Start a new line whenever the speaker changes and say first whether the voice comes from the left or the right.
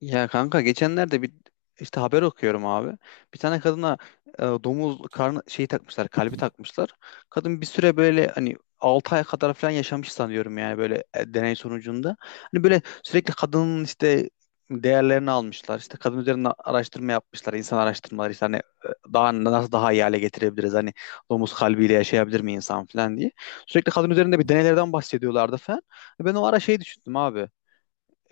left: Ya kanka geçenlerde bir işte haber okuyorum abi. Bir tane kadına domuz karnı şeyi takmışlar, kalbi takmışlar. Kadın bir süre böyle hani 6 ay kadar falan yaşamış sanıyorum, yani böyle deney sonucunda. Hani böyle sürekli kadının işte değerlerini almışlar. İşte kadın üzerine araştırma yapmışlar, insan araştırmaları işte hani daha nasıl daha iyi hale getirebiliriz? Hani domuz kalbiyle yaşayabilir mi insan falan diye. Sürekli kadın üzerinde bir deneylerden bahsediyorlardı falan. Ben o ara şey düşündüm abi,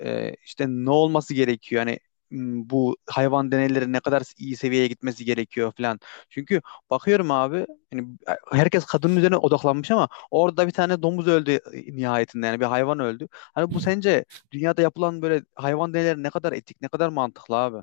left: işte ne olması gerekiyor? Yani bu hayvan deneyleri ne kadar iyi seviyeye gitmesi gerekiyor falan. Çünkü bakıyorum abi, yani herkes kadının üzerine odaklanmış ama orada bir tane domuz öldü nihayetinde, yani bir hayvan öldü. Hani bu sence dünyada yapılan böyle hayvan deneyleri ne kadar etik, ne kadar mantıklı abi?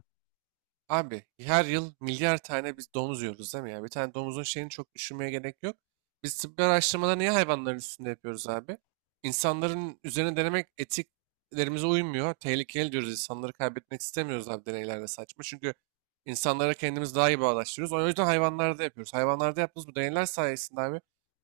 right: Abi her yıl milyar tane biz domuz yiyoruz, değil mi ya? Bir tane domuzun şeyini çok düşünmeye gerek yok. Biz tıbbi araştırmaları niye hayvanların üstünde yapıyoruz abi? İnsanların üzerine denemek etiklerimize uymuyor. Tehlikeli diyoruz. İnsanları kaybetmek istemiyoruz abi, deneylerde saçma. Çünkü insanlara kendimiz daha iyi bağdaştırıyoruz. O yüzden hayvanlarda yapıyoruz. Hayvanlarda yaptığımız bu deneyler sayesinde abi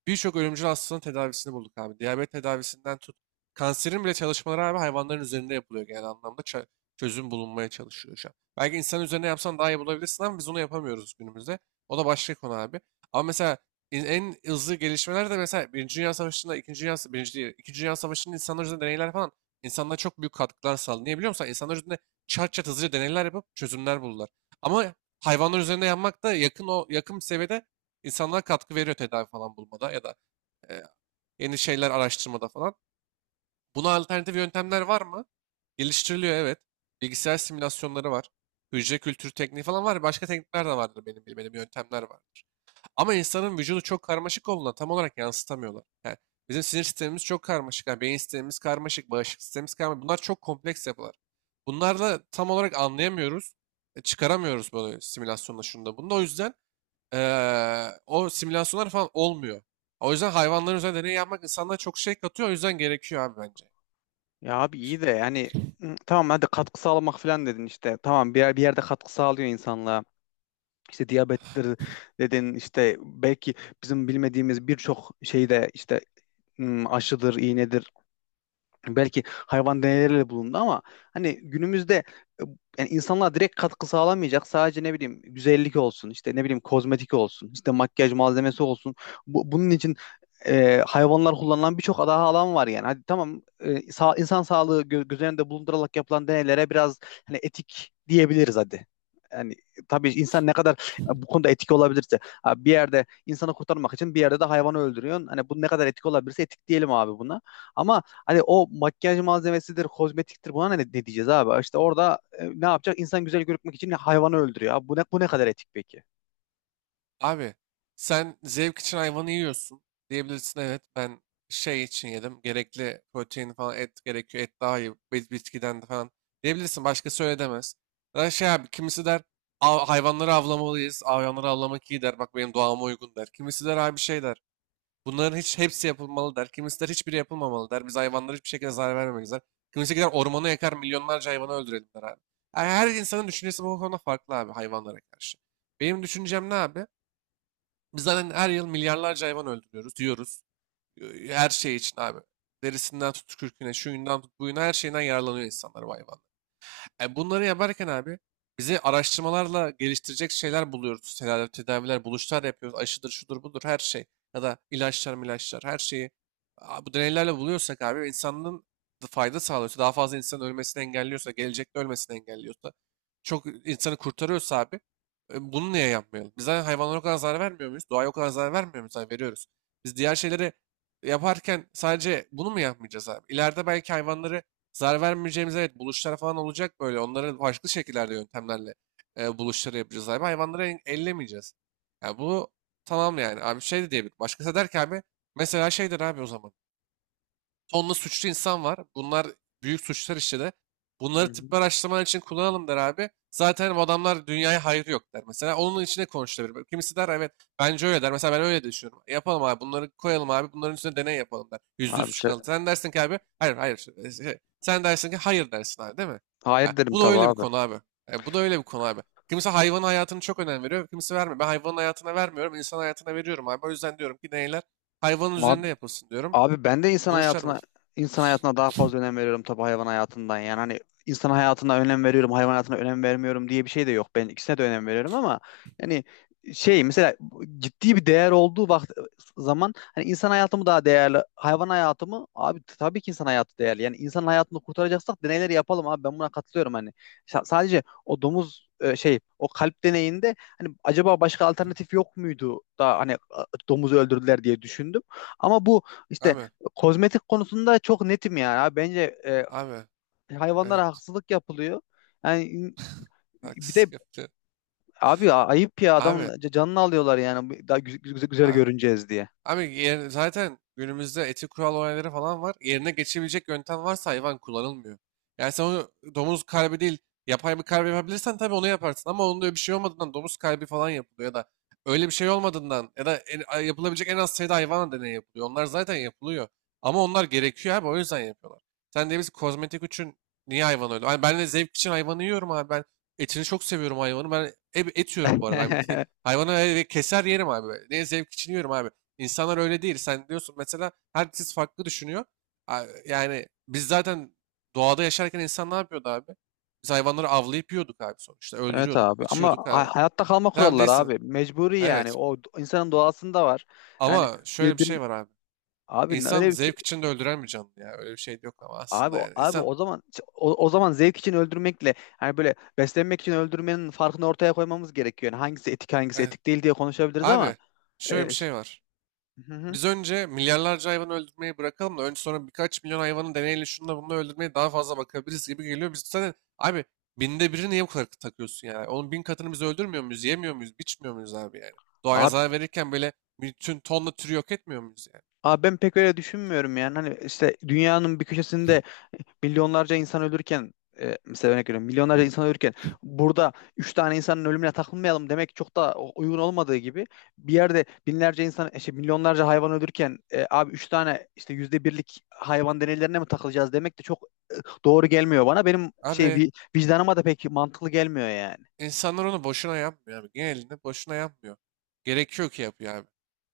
right: birçok ölümcül hastalığın tedavisini bulduk abi. Diyabet tedavisinden tut. Kanserin bile çalışmaları abi hayvanların üzerinde yapılıyor genel anlamda. Çözüm bulunmaya çalışıyor şu an. Belki insan üzerine yapsan daha iyi bulabilirsin ama biz onu yapamıyoruz günümüzde. O da başka konu abi. Ama mesela en hızlı gelişmeler de mesela Birinci Dünya Savaşı'nda, İkinci Dünya, Birinci değil, İkinci Dünya Savaşı'nın insanlar üzerinde deneyler falan insanlara çok büyük katkılar sağladı. Niye biliyor musun? İnsanlar üzerinde çat çat hızlıca deneyler yapıp çözümler buldular. Ama hayvanlar üzerinde yapmak da yakın, o yakın seviyede insanlara katkı veriyor tedavi falan bulmada ya da e, yeni şeyler araştırmada falan. Buna alternatif yöntemler var mı? Geliştiriliyor, evet. Bilgisayar simülasyonları var. Hücre kültürü tekniği falan var. Başka teknikler de vardır, benim bilmediğim yöntemler vardır. Ama insanın vücudu çok karmaşık olduğuna tam olarak yansıtamıyorlar. Yani bizim sinir sistemimiz çok karmaşık. Yani beyin sistemimiz karmaşık, bağışıklık sistemimiz karmaşık. Bunlar çok kompleks yapılar. Bunlarla tam olarak anlayamıyoruz. Çıkaramıyoruz böyle simülasyonla şunda bunda. O yüzden o simülasyonlar falan olmuyor. O yüzden hayvanların üzerinde deney yapmak insanlara çok şey katıyor. O yüzden gerekiyor abi, bence.
left: Ya abi iyi de yani tamam hadi katkı sağlamak falan dedin işte. Tamam bir yerde katkı sağlıyor insanlığa. İşte diyabettir dedin işte, belki bizim bilmediğimiz birçok şeyde işte aşıdır, iğnedir, belki hayvan deneyleriyle bulundu ama hani günümüzde e, yani insanlar direkt katkı sağlamayacak, sadece ne bileyim güzellik olsun işte, ne bileyim kozmetik olsun işte, makyaj malzemesi olsun. Bunun için hayvanlar kullanılan birçok daha alan var yani, hadi tamam, insan sağlığı göz önünde bulundurarak yapılan deneylere biraz hani etik diyebiliriz hadi. Yani tabii insan ne kadar bu konuda etik olabilirse ha, bir yerde insanı kurtarmak için bir yerde de hayvanı öldürüyorsun. Hani bu ne kadar etik olabilirse etik diyelim abi buna. Ama hani o makyaj malzemesidir, kozmetiktir, buna ne diyeceğiz abi? İşte orada ne yapacak? İnsan güzel görünmek için hayvanı öldürüyor. Abi bu ne kadar etik peki?
right: Abi sen zevk için hayvanı yiyorsun diyebilirsin, evet ben şey için yedim, gerekli protein falan, et gerekiyor, et daha iyi bitkiden de falan diyebilirsin, başkası öyle demez. Ya da şey abi, kimisi der: Hayvanları avlamalıyız, hayvanları avlamak iyi" der, "bak benim doğama uygun" der. Kimisi der abi şey der, bunların hiç hepsi yapılmalı der. Kimisi der hiçbiri yapılmamalı der, biz hayvanlara hiçbir şekilde zarar vermemeliyiz der. Kimisi gider ormanı yakar, milyonlarca hayvanı öldürelim der abi. Yani her insanın düşüncesi bu konuda farklı abi, hayvanlara karşı. Benim düşüncem ne abi? Biz zaten her yıl milyarlarca hayvan öldürüyoruz diyoruz. Her şey için abi. Derisinden tut kürküne, şuyundan tut buyuna, her şeyinden yararlanıyor insanlar bu hayvan. Bunları yaparken abi bizi araştırmalarla geliştirecek şeyler buluyoruz. Tedavi, tedaviler, buluşlar yapıyoruz. Aşıdır, şudur, budur, her şey. Ya da ilaçlar, ilaçlar, her şeyi bu deneylerle buluyorsak abi, insanın da fayda sağlıyorsa, daha fazla insanın ölmesini engelliyorsa, gelecekte ölmesini engelliyorsa, çok insanı kurtarıyorsa abi bunu niye yapmayalım? Biz zaten hayvanlara o kadar zarar vermiyor muyuz? Doğaya o kadar zarar vermiyor muyuz? Hayır, veriyoruz. Biz diğer şeyleri yaparken sadece bunu mu yapmayacağız abi? İleride belki hayvanları zarar vermeyeceğimiz, evet, buluşlar falan olacak böyle. Onları farklı şekillerde yöntemlerle buluşları yapacağız abi. Hayvanları ellemeyeceğiz. Yani bu, tamam yani abi, şey de diyebilir. Başkası der ki abi, mesela şeydir abi o zaman. Tonla suçlu insan var. Bunlar büyük suçlar işledi.
left: Hı
right: Bunları
left: hı.
right: tıbbi araştırmalar için kullanalım der abi. Zaten hani bu adamlar dünyaya hayrı yok der. Mesela onun içine konuşulabilir. Kimisi der evet, bence öyle der. Mesela ben öyle düşünüyorum. Yapalım abi, bunları koyalım abi, bunların üstüne deney yapalım der. %100
left: Abi
right: suç
left: şey,
right: kalır. Sen dersin ki abi hayır, hayır. işte, sen dersin ki hayır dersin abi, değil mi? Ha,
left: hayır derim
right: bu da
left: tabii
right: öyle bir
left: abi.
right: konu abi. Bu da öyle bir konu abi. Kimisi hayvanın hayatını çok önem veriyor. Kimisi vermiyor. Ben hayvanın hayatına vermiyorum. İnsan hayatına veriyorum abi. O yüzden diyorum ki deneyler hayvanın
left: Abi
right: üzerinde yapılsın diyorum.
left: Abi ben de insan
right: Buluşlar bu.
left: hayatına insan hayatına daha fazla önem veriyorum tabii hayvan hayatından. Yani hani insan hayatına önem veriyorum, hayvan hayatına önem vermiyorum diye bir şey de yok. Ben ikisine de önem veriyorum ama yani şey, mesela ciddi bir değer olduğu zaman hani insan hayatımı daha değerli, hayvan hayatımı, abi tabii ki insan hayatı değerli. Yani insan hayatını kurtaracaksak deneyleri yapalım abi. Ben buna katılıyorum hani. Sadece o domuz, şey, o kalp deneyinde hani acaba başka alternatif yok muydu da hani domuzu öldürdüler diye düşündüm. Ama bu işte
right: Abi,
left: kozmetik konusunda çok netim yani. Abi bence
right: abi,
left: hayvanlara
right: evet.
left: haksızlık yapılıyor. Yani bir de
right: Haksızlık yaptı.
left: abi ayıp ya, adamın
right: Abi,
left: canını alıyorlar yani, daha güzel
right: abi.
left: görüneceğiz diye.
right: Abi zaten günümüzde etik kural olayları falan var. Yerine geçebilecek yöntem varsa hayvan kullanılmıyor. Yani sen onu domuz kalbi değil yapay bir kalbi yapabilirsen tabii onu yaparsın. Ama onun öyle bir şey olmadığından domuz kalbi falan yapılıyor, ya da öyle bir şey olmadığından ya da yapılabilecek en az sayıda hayvan deneyi yapılıyor. Onlar zaten yapılıyor. Ama onlar gerekiyor abi, o yüzden yapıyorlar. Sen de biz kozmetik için niye hayvan öyle? Ay ben de zevk için hayvanı yiyorum abi. Ben etini çok seviyorum hayvanı. Ben et yiyorum bu arada. Ben bitki, hayvanı keser yerim abi. Ne zevk için yiyorum abi. İnsanlar öyle değil. Sen diyorsun mesela, herkes farklı düşünüyor. Yani biz zaten doğada yaşarken insan ne yapıyordu abi? Biz hayvanları avlayıp yiyorduk abi sonuçta.
left: Evet
right: Öldürüyorduk,
left: abi, ama
right: içiyorduk abi.
left: hayatta kalma
right: Tamam
left: kuralları
right: değilsin.
left: abi mecburi, yani
right: Evet.
left: o insanın doğasında var. Yani
right: Ama şöyle bir
left: birbirini
right: şey var abi.
left: abi
right: İnsan
left: öyle bir şey.
right: zevk için de öldüren bir canlı ya. Öyle bir şey de yok ama
left: abi
right: aslında yani.
left: abi
right: İnsan...
left: o zaman, o zaman zevk için öldürmekle hani böyle beslenmek için öldürmenin farkını ortaya koymamız gerekiyor. Yani hangisi etik hangisi
right: Evet.
left: etik değil diye konuşabiliriz ama.
right: Abi şöyle bir şey var.
left: Hı hı.
right: Biz önce milyarlarca hayvan öldürmeyi bırakalım da önce sonra birkaç milyon hayvanın deneyle şununla bununla öldürmeye daha fazla bakabiliriz gibi geliyor. Biz zaten abi binde biri, niye bu kadar takıyorsun yani? Onun bin katını biz öldürmüyor muyuz, yemiyor muyuz, biçmiyor muyuz abi yani? Doğaya
left: Abi,
right: zarar verirken böyle bütün tonla türü yok etmiyor muyuz yani?
left: abi, ben pek öyle düşünmüyorum yani. Hani işte dünyanın bir köşesinde milyonlarca insan ölürken mesela örnek veriyorum, milyonlarca insan ölürken burada üç tane insanın ölümüne takılmayalım demek çok da uygun olmadığı gibi, bir yerde binlerce insan işte milyonlarca hayvan ölürken abi üç tane işte %1'lik hayvan deneylerine mi takılacağız demek de çok doğru gelmiyor bana. Benim şey,
right: Abi
left: vicdanıma da pek mantıklı gelmiyor yani.
right: İnsanlar onu boşuna yapmıyor abi. Genelinde boşuna yapmıyor. Gerekiyor ki yapıyor abi.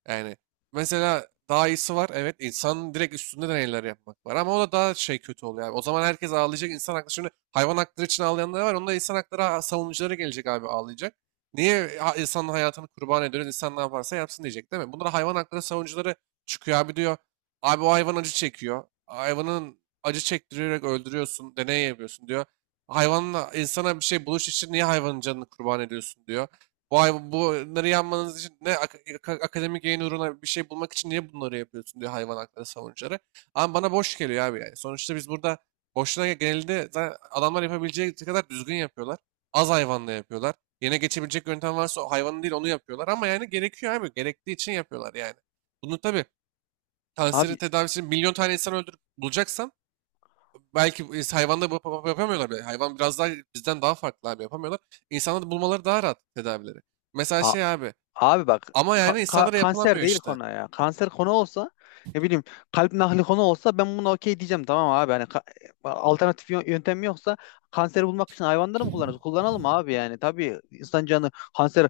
right: Yani mesela daha iyisi var. Evet, insanın direkt üstünde deneyler yapmak var. Ama o da daha şey, kötü oluyor abi. O zaman herkes ağlayacak. İnsan hakları, şimdi hayvan hakları için ağlayanlar var. Onda insan hakları savunucuları gelecek abi, ağlayacak. Niye insanın hayatını kurban ediyoruz? İnsan ne yaparsa yapsın diyecek, değil mi? Bunlara hayvan hakları savunucuları çıkıyor abi, diyor. Abi o hayvan acı çekiyor. Hayvanın acı çektirerek öldürüyorsun. Deney yapıyorsun diyor. Hayvanla insana bir şey buluş için niye hayvanın canını kurban ediyorsun diyor. Bu hayvan, bunları yanmanız için ne akademik yayın uğruna bir şey bulmak için niye bunları yapıyorsun diyor hayvan hakları savunucuları. Ama bana boş geliyor abi yani. Sonuçta biz burada boşuna, genelde zaten adamlar yapabileceği kadar düzgün yapıyorlar. Az hayvanla yapıyorlar. Yine geçebilecek yöntem varsa o hayvanın değil, onu yapıyorlar. Ama yani gerekiyor abi. Gerektiği için yapıyorlar yani. Bunu tabii kanseri
left: Abi
right: tedavisi milyon tane insan öldürüp bulacaksan, belki hayvanda yapamıyorlar bile. Hayvan biraz daha bizden daha farklı abi, yapamıyorlar. İnsanlarda bulmaları daha rahat tedavileri. Mesela şey abi,
left: Abi bak,
right: ama yani insanlara
left: kanser
right: yapılamıyor
left: değil
right: işte.
left: konu ya. Kanser konu olsa, ne bileyim kalp nakli konu olsa ben buna okey diyeceğim, tamam abi. Hani alternatif yöntem yoksa kanseri bulmak için hayvanları mı kullanırız? Kullanalım abi yani. Tabii insan canı, kanser,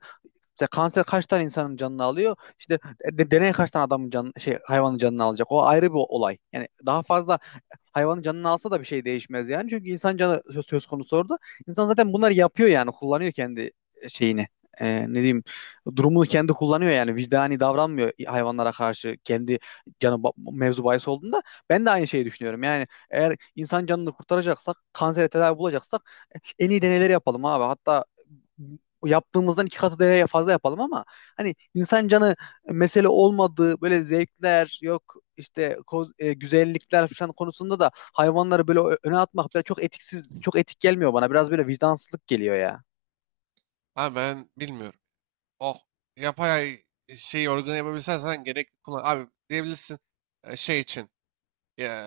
left: mesela kanser kaç tane insanın canını alıyor? İşte deney kaç tane adamın canı, şey, hayvanın canını alacak? O ayrı bir olay. Yani daha fazla hayvanın canını alsa da bir şey değişmez yani. Çünkü insan canı söz konusu orada. İnsan zaten bunları yapıyor yani. Kullanıyor kendi şeyini. Ne diyeyim, durumunu kendi kullanıyor yani, vicdani davranmıyor hayvanlara karşı, kendi canı mevzu bahis olduğunda ben de aynı şeyi düşünüyorum yani. Eğer insan canını kurtaracaksak, kansere tedavi bulacaksak en iyi deneyleri yapalım abi. Hatta yaptığımızdan iki katı deneye fazla yapalım, ama hani insan canı mesele olmadığı böyle zevkler yok işte, güzellikler falan konusunda da hayvanları böyle öne atmak böyle çok etiksiz, çok etik gelmiyor bana. Biraz böyle vicdansızlık geliyor ya.
right: Ha, ben bilmiyorum. Oh, yapay şey, organı yapabilsen sen gerek kullan. Abi diyebilirsin şey için, e,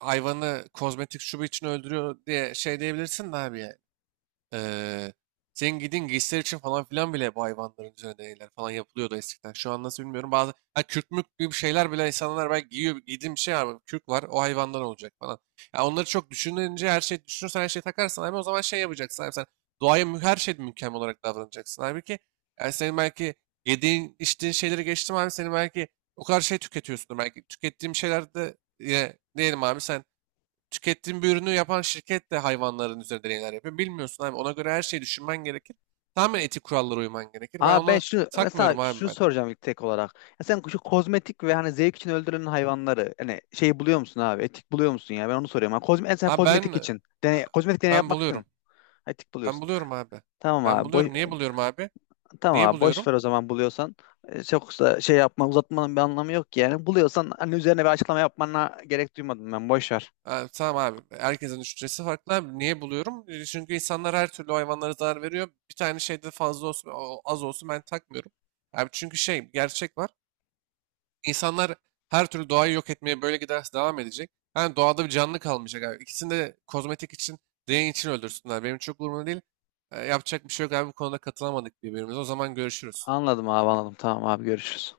right: hayvanı kozmetik şubu için öldürüyor diye şey diyebilirsin de abi ya. Eee senin giydiğin giysiler için falan filan bile bu hayvanların üzerine deneyler falan yapılıyordu eskiden. Şu an nasıl bilmiyorum. Bazı kürk mürk gibi şeyler bile insanlar belki giyiyor. Giydiğim bir şey var. Kürk var. O hayvandan olacak falan. Ya onları çok düşününce, her şey düşünürsen, her şeyi takarsan abi, o zaman şey yapacaksın abi, sen doğaya her şeyde mükemmel olarak davranacaksın. Halbuki yani senin belki yediğin içtiğin şeyleri geçtim abi, senin belki o kadar şey tüketiyorsundur. Belki tükettiğim şeylerde yine diyelim abi, sen tükettiğin bir ürünü yapan şirket de hayvanların üzerinde deneyler yapıyor. Bilmiyorsun abi. Ona göre her şeyi düşünmen gerekir. Tamamen etik kurallara uyman gerekir. Ben
left: Aa ben
right: ona
left: şunu, mesela
right: takmıyorum abi,
left: şunu
right: ben.
left: soracağım ilk tek olarak. Ya sen şu kozmetik ve hani zevk için öldürülen hayvanları hani şey buluyor musun abi? Etik buluyor musun ya? Ben onu soruyorum. Ha, sen
right: Abi ben
left: kozmetik için. Kozmetik deney
right: ben
left: yapmak
right: buluyorum.
left: için etik
right: Ben
left: buluyorsun.
right: buluyorum abi.
left: Tamam
right: Ben
left: abi.
right: buluyorum. Niye buluyorum abi?
left: Tamam
right: Niye
left: abi, boş
right: buluyorum?
left: ver o zaman, buluyorsan. Çok da şey yapma, uzatmanın bir anlamı yok ki yani. Buluyorsan hani üzerine bir açıklama yapmana gerek duymadım ben. Boş ver.
right: Ha, tamam abi. Herkesin düşüncesi farklı abi. Niye buluyorum? E, çünkü insanlar her türlü hayvanlara zarar veriyor. Bir tane şeyde fazla olsun, az olsun, ben takmıyorum. Abi çünkü şey gerçek var. İnsanlar her türlü doğayı yok etmeye böyle giderse devam edecek. Yani doğada bir canlı kalmayacak abi. İkisini de kozmetik için, deney için öldürsünler. Benim çok umurumda değil. E, yapacak bir şey yok abi. Bu konuda katılamadık birbirimize. O zaman görüşürüz.
left: Anladım abi, anladım. Tamam abi, görüşürüz.